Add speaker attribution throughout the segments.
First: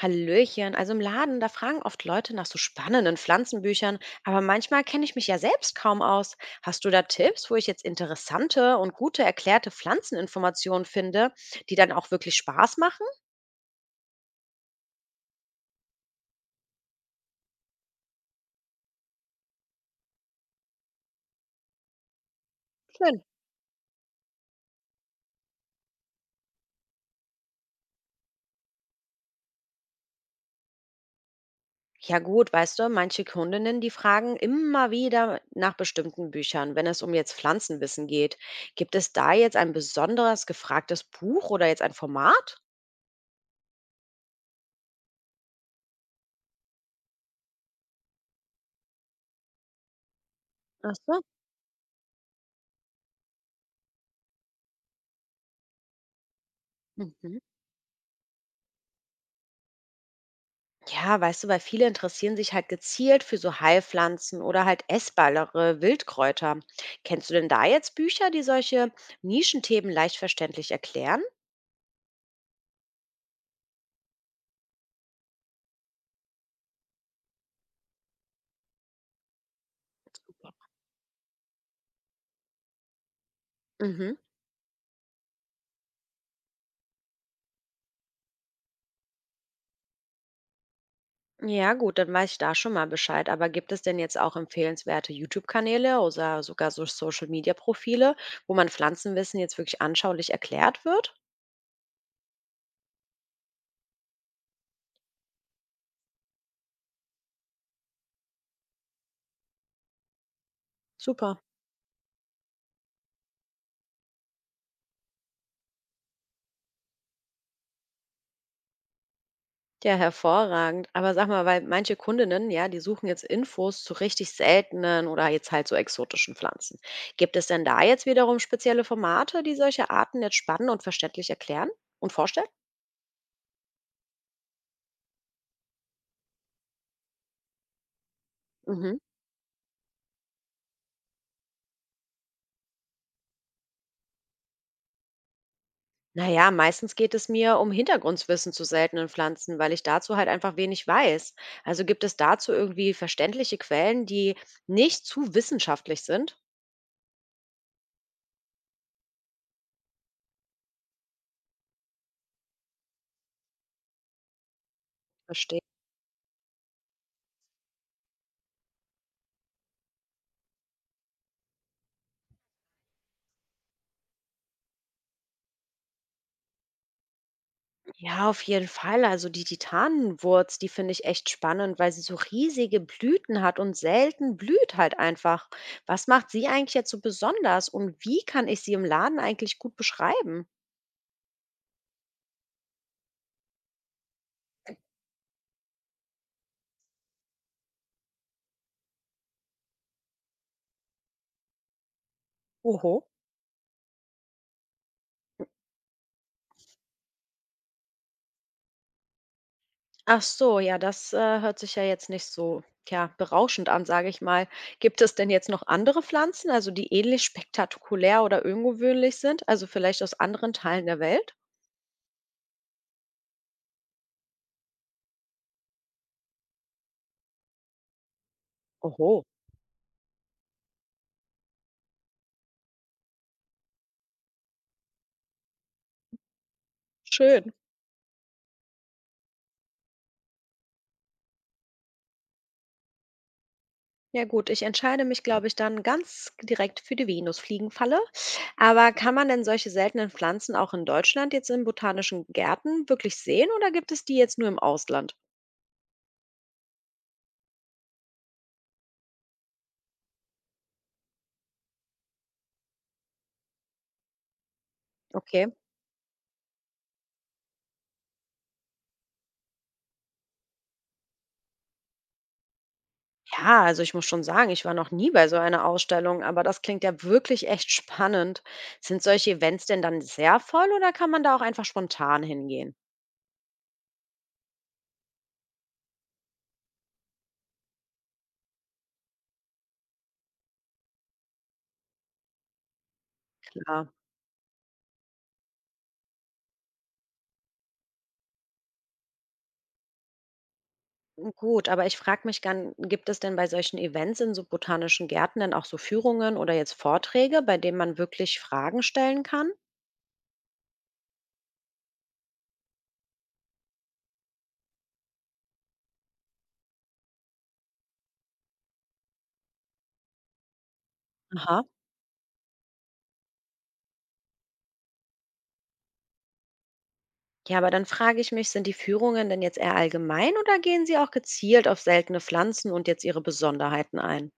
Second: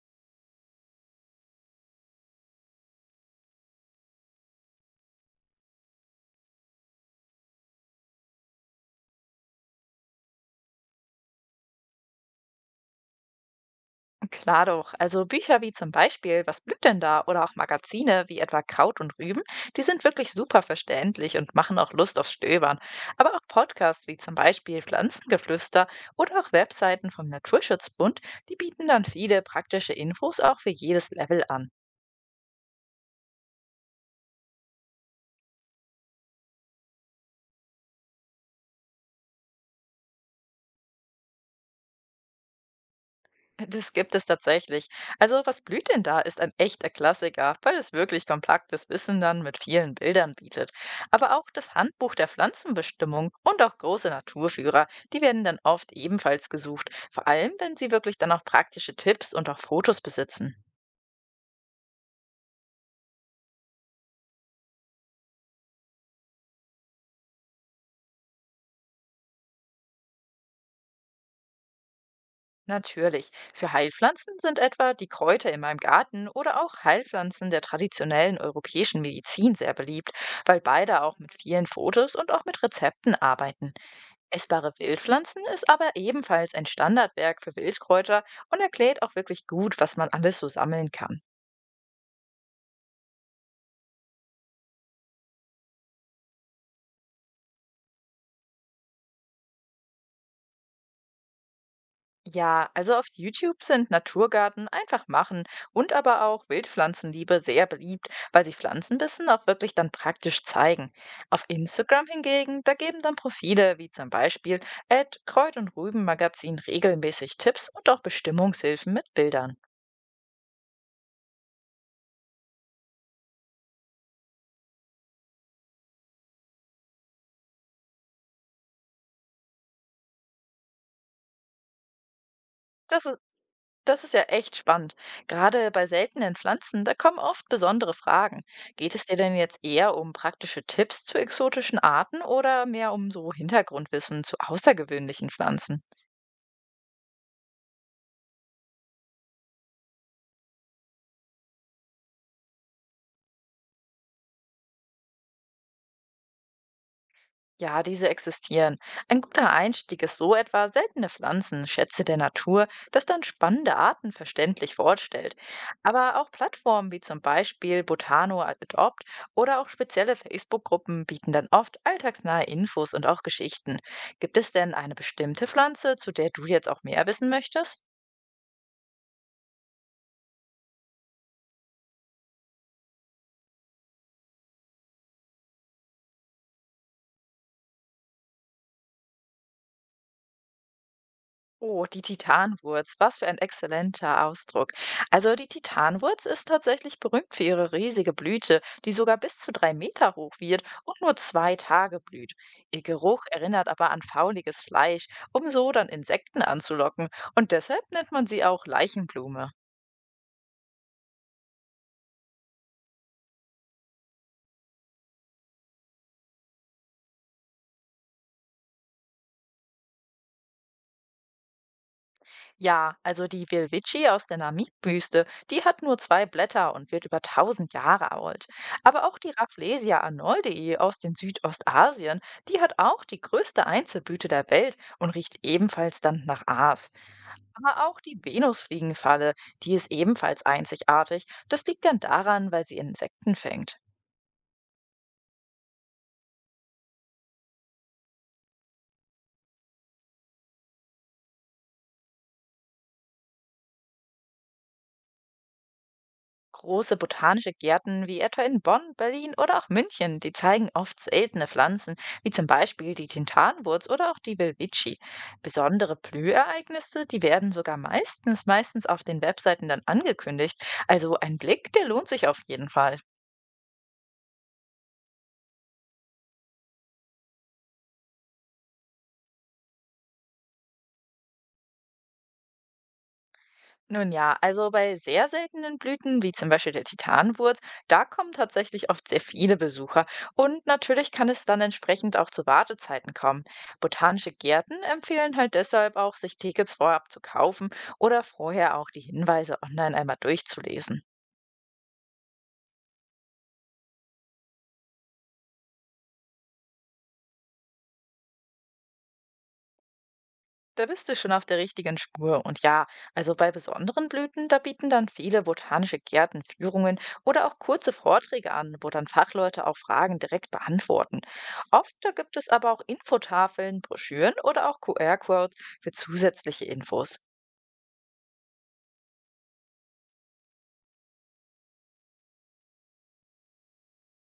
Speaker 1: Hallöchen, also im Laden, da fragen oft Leute nach so spannenden Pflanzenbüchern, aber manchmal kenne ich mich ja selbst kaum aus. Hast du da Tipps, wo ich jetzt interessante und gute erklärte Pflanzeninformationen finde, die dann auch wirklich Spaß machen?
Speaker 2: Klar doch. Also Bücher wie zum Beispiel Was blüht denn da? Oder auch Magazine wie etwa Kraut und Rüben, die sind wirklich super verständlich und machen auch Lust auf Stöbern.
Speaker 1: Schön.
Speaker 2: Aber auch Podcasts wie zum Beispiel Pflanzengeflüster oder auch Webseiten vom Naturschutzbund, die bieten dann viele praktische Infos auch für jedes Level an.
Speaker 1: Ja gut, weißt du, manche Kundinnen, die fragen immer wieder nach bestimmten Büchern, wenn es um jetzt Pflanzenwissen geht. Gibt es da jetzt ein besonders gefragtes Buch oder jetzt ein Format?
Speaker 2: Das gibt es tatsächlich. Also, was blüht denn da ist ein echter Klassiker, weil es wirklich kompaktes Wissen dann mit vielen Bildern bietet.
Speaker 1: Ach so.
Speaker 2: Aber auch das Handbuch der Pflanzenbestimmung und auch große Naturführer, die werden dann oft ebenfalls gesucht, vor
Speaker 1: Mhm.
Speaker 2: allem wenn sie wirklich dann auch praktische Tipps und auch Fotos besitzen.
Speaker 1: Ja, weißt du, weil viele interessieren sich halt gezielt für so Heilpflanzen oder halt essbare Wildkräuter. Kennst du denn da jetzt Bücher, die solche Nischenthemen leicht verständlich erklären?
Speaker 2: Natürlich, für Heilpflanzen sind etwa die Kräuter in meinem Garten oder auch Heilpflanzen der traditionellen europäischen Medizin sehr beliebt, weil beide auch mit vielen Fotos und auch mit Rezepten arbeiten.
Speaker 1: Mhm.
Speaker 2: Essbare Wildpflanzen ist aber ebenfalls ein Standardwerk für Wildkräuter und erklärt auch wirklich gut, was man alles so sammeln kann.
Speaker 1: Ja, gut, dann weiß ich da schon mal Bescheid. Aber gibt es denn jetzt auch empfehlenswerte YouTube-Kanäle oder sogar so Social-Media-Profile, wo man Pflanzenwissen jetzt wirklich anschaulich erklärt wird?
Speaker 2: Ja, also auf YouTube sind Naturgarten einfach machen und aber auch Wildpflanzenliebe sehr beliebt, weil sie Pflanzenwissen auch wirklich dann praktisch zeigen.
Speaker 1: Super.
Speaker 2: Auf Instagram hingegen, da geben dann Profile wie zum Beispiel at Kräut- und Rübenmagazin regelmäßig Tipps und auch Bestimmungshilfen mit Bildern.
Speaker 1: Ja, hervorragend. Aber sag mal, weil manche Kundinnen, ja, die suchen jetzt Infos zu richtig seltenen oder jetzt halt so exotischen Pflanzen. Gibt es denn da jetzt wiederum spezielle Formate, die solche Arten jetzt spannend und verständlich erklären und vorstellen?
Speaker 2: Das ist Das ist ja echt spannend. Gerade bei seltenen Pflanzen, da kommen oft besondere Fragen. Geht
Speaker 1: Mhm.
Speaker 2: es dir denn jetzt eher um praktische Tipps zu exotischen Arten oder mehr um so Hintergrundwissen zu außergewöhnlichen Pflanzen?
Speaker 1: Naja, meistens geht es mir um Hintergrundwissen zu seltenen Pflanzen, weil ich dazu halt einfach wenig weiß. Also gibt es dazu irgendwie verständliche Quellen, die nicht zu wissenschaftlich sind?
Speaker 2: Ja, diese existieren. Ein guter Einstieg ist so etwa seltene Pflanzen, Schätze der Natur, das dann spannende Arten verständlich vorstellt.
Speaker 1: Verstehe.
Speaker 2: Aber auch Plattformen wie zum Beispiel Botano Adopt oder auch spezielle Facebook-Gruppen bieten dann oft alltagsnahe Infos und auch Geschichten. Gibt es denn eine bestimmte Pflanze, zu der du jetzt auch mehr wissen möchtest?
Speaker 1: Ja, auf jeden Fall. Also die Titanenwurz, die finde ich echt spannend, weil sie so riesige Blüten hat und selten blüht halt einfach. Was macht sie eigentlich jetzt so besonders und wie kann ich sie im Laden eigentlich gut beschreiben?
Speaker 2: Oh, die Titanwurz. Was für ein exzellenter Ausdruck. Also die Titanwurz ist tatsächlich berühmt für ihre riesige Blüte, die sogar bis zu drei Meter hoch wird und nur zwei Tage blüht. Ihr
Speaker 1: Oho.
Speaker 2: Geruch erinnert aber an fauliges Fleisch, um so dann Insekten anzulocken. Und deshalb nennt man sie auch Leichenblume.
Speaker 1: Ach so, ja, das hört sich ja jetzt nicht so, ja, berauschend an, sage ich mal. Gibt es denn jetzt noch andere Pflanzen, also die ähnlich spektakulär oder ungewöhnlich sind, also vielleicht aus anderen Teilen der Welt?
Speaker 2: Ja, also die Wilwitschi aus der Namib-Wüste, die hat nur zwei Blätter und wird über tausend Jahre alt. Aber auch
Speaker 1: Oho.
Speaker 2: die Rafflesia arnoldii aus den Südostasien, die hat auch die größte Einzelblüte der Welt und riecht ebenfalls dann nach Aas.
Speaker 1: Schön.
Speaker 2: Aber auch die Venusfliegenfalle, die ist ebenfalls einzigartig. Das liegt dann daran, weil sie Insekten fängt.
Speaker 1: Ja gut, ich entscheide mich, glaube ich, dann ganz direkt für die Venusfliegenfalle. Aber kann man denn solche seltenen Pflanzen auch in Deutschland jetzt in botanischen Gärten wirklich sehen oder gibt es die jetzt nur im Ausland?
Speaker 2: Große botanische Gärten wie etwa in Bonn, Berlin oder auch München, die zeigen oft seltene Pflanzen, wie zum Beispiel die Tintanwurz oder auch die Welwitschi.
Speaker 1: Okay.
Speaker 2: Besondere Blühereignisse, die werden sogar meistens auf den Webseiten dann angekündigt. Also ein Blick, der lohnt sich auf jeden Fall.
Speaker 1: Ja, also ich muss schon sagen, ich war noch nie bei so einer Ausstellung, aber das klingt ja wirklich echt spannend. Sind solche Events denn dann sehr voll oder kann man da auch einfach spontan hingehen?
Speaker 2: Nun ja, also bei sehr seltenen Blüten, wie zum Beispiel der Titanwurz, da kommen tatsächlich oft sehr viele Besucher und natürlich kann es dann entsprechend auch zu Wartezeiten kommen.
Speaker 1: Klar.
Speaker 2: Botanische Gärten empfehlen halt deshalb auch, sich Tickets vorab zu kaufen oder vorher auch die Hinweise online einmal durchzulesen.
Speaker 1: Gut, aber ich frage mich gern, gibt es denn bei solchen Events in so botanischen Gärten denn auch so Führungen oder jetzt Vorträge, bei denen man wirklich Fragen stellen kann?
Speaker 2: Da bist du schon auf der richtigen Spur. Und ja, also bei besonderen Blüten, da bieten dann viele botanische Gärten Führungen oder auch kurze Vorträge an, wo dann Fachleute auch Fragen direkt beantworten.
Speaker 1: Aha.
Speaker 2: Oft da gibt es aber auch Infotafeln, Broschüren oder auch QR-Codes für zusätzliche Infos.
Speaker 1: Ja, aber dann frage ich mich, sind die Führungen denn jetzt eher allgemein oder gehen sie auch gezielt auf seltene Pflanzen und jetzt ihre Besonderheiten ein?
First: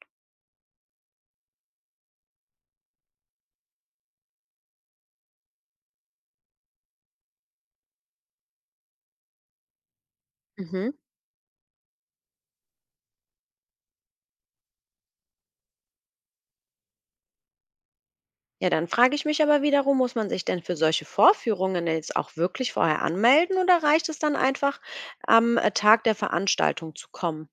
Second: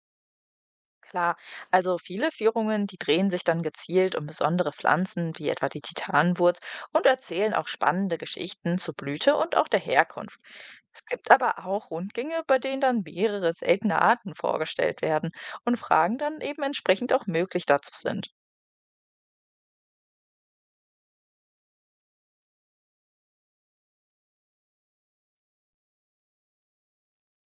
Speaker 2: Klar, also viele Führungen, die drehen sich dann gezielt um besondere Pflanzen wie etwa die Titanenwurz und erzählen auch spannende Geschichten zur Blüte und auch der Herkunft.
Speaker 1: Mhm.
Speaker 2: Es gibt aber auch Rundgänge, bei denen dann mehrere seltene Arten vorgestellt werden und Fragen dann eben entsprechend auch möglich dazu sind.
Speaker 1: Ja, dann frage ich mich aber wiederum, muss man sich denn für solche Vorführungen denn jetzt auch wirklich vorher anmelden oder reicht es dann einfach, am Tag der Veranstaltung zu kommen?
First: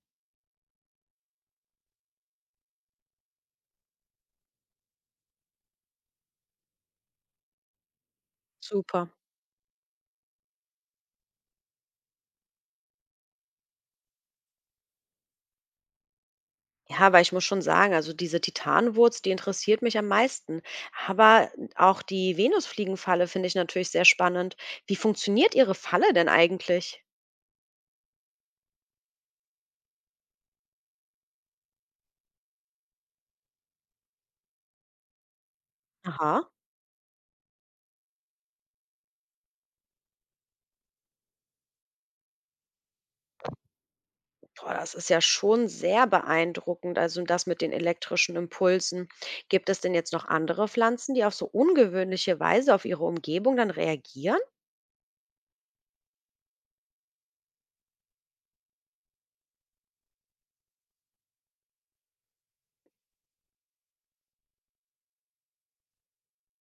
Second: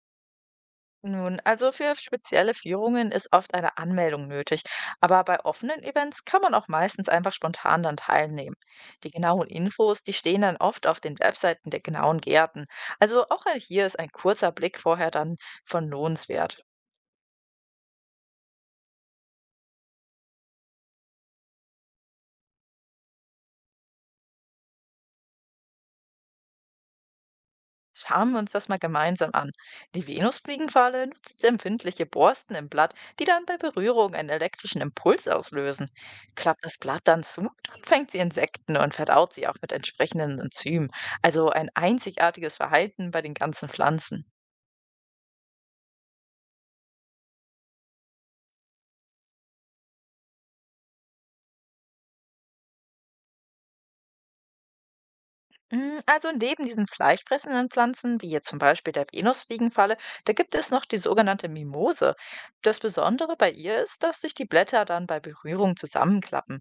Speaker 2: Nun, also für spezielle Führungen ist oft eine Anmeldung nötig, aber bei offenen Events kann man auch meistens einfach spontan dann teilnehmen.
Speaker 1: Super.
Speaker 2: Die genauen Infos, die stehen dann oft auf den Webseiten der genauen Gärten. Also auch hier ist ein kurzer Blick vorher dann von lohnenswert.
Speaker 1: Ja, aber ich muss schon sagen, also diese Titanwurz, die interessiert mich am meisten. Aber auch die Venusfliegenfalle finde ich natürlich sehr spannend. Wie funktioniert Ihre Falle denn eigentlich?
Speaker 2: Schauen wir uns das mal gemeinsam an. Die Venusfliegenfalle nutzt empfindliche Borsten im Blatt, die dann bei Berührung einen elektrischen Impuls auslösen.
Speaker 1: Aha.
Speaker 2: Klappt das Blatt dann zu, dann fängt sie Insekten und verdaut sie auch mit entsprechenden Enzymen. Also ein einzigartiges Verhalten bei den ganzen Pflanzen.
Speaker 1: Boah, das ist ja schon sehr beeindruckend, also das mit den elektrischen Impulsen. Gibt es denn jetzt noch andere Pflanzen, die auf so ungewöhnliche Weise auf ihre Umgebung dann reagieren?
Speaker 2: Mm, also neben diesen fleischfressenden Pflanzen, wie jetzt zum Beispiel der Venusfliegenfalle, da gibt es noch die sogenannte Mimose. Das Besondere bei ihr ist, dass sich die Blätter dann bei Berührung zusammenklappen.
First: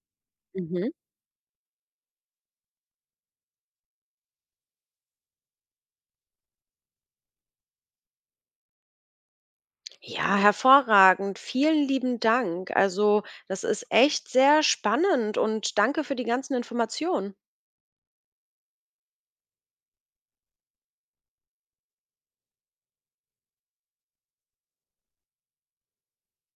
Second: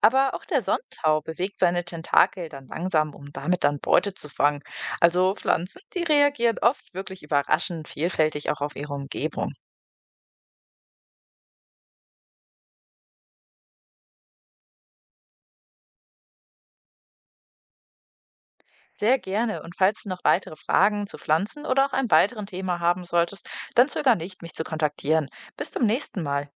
Speaker 2: Aber auch der
Speaker 1: Mhm.
Speaker 2: Sonnentau bewegt seine Tentakel dann langsam, um damit dann Beute zu fangen. Also Pflanzen, die reagieren oft wirklich überraschend vielfältig auch auf ihre Umgebung.
Speaker 1: Ja, hervorragend. Vielen lieben Dank. Also, das ist echt sehr spannend und danke für die ganzen Informationen.
Speaker 2: Sehr gerne. Und falls du noch weitere Fragen zu Pflanzen oder auch einem weiteren Thema haben solltest, dann zöger nicht, mich zu kontaktieren. Bis zum nächsten Mal.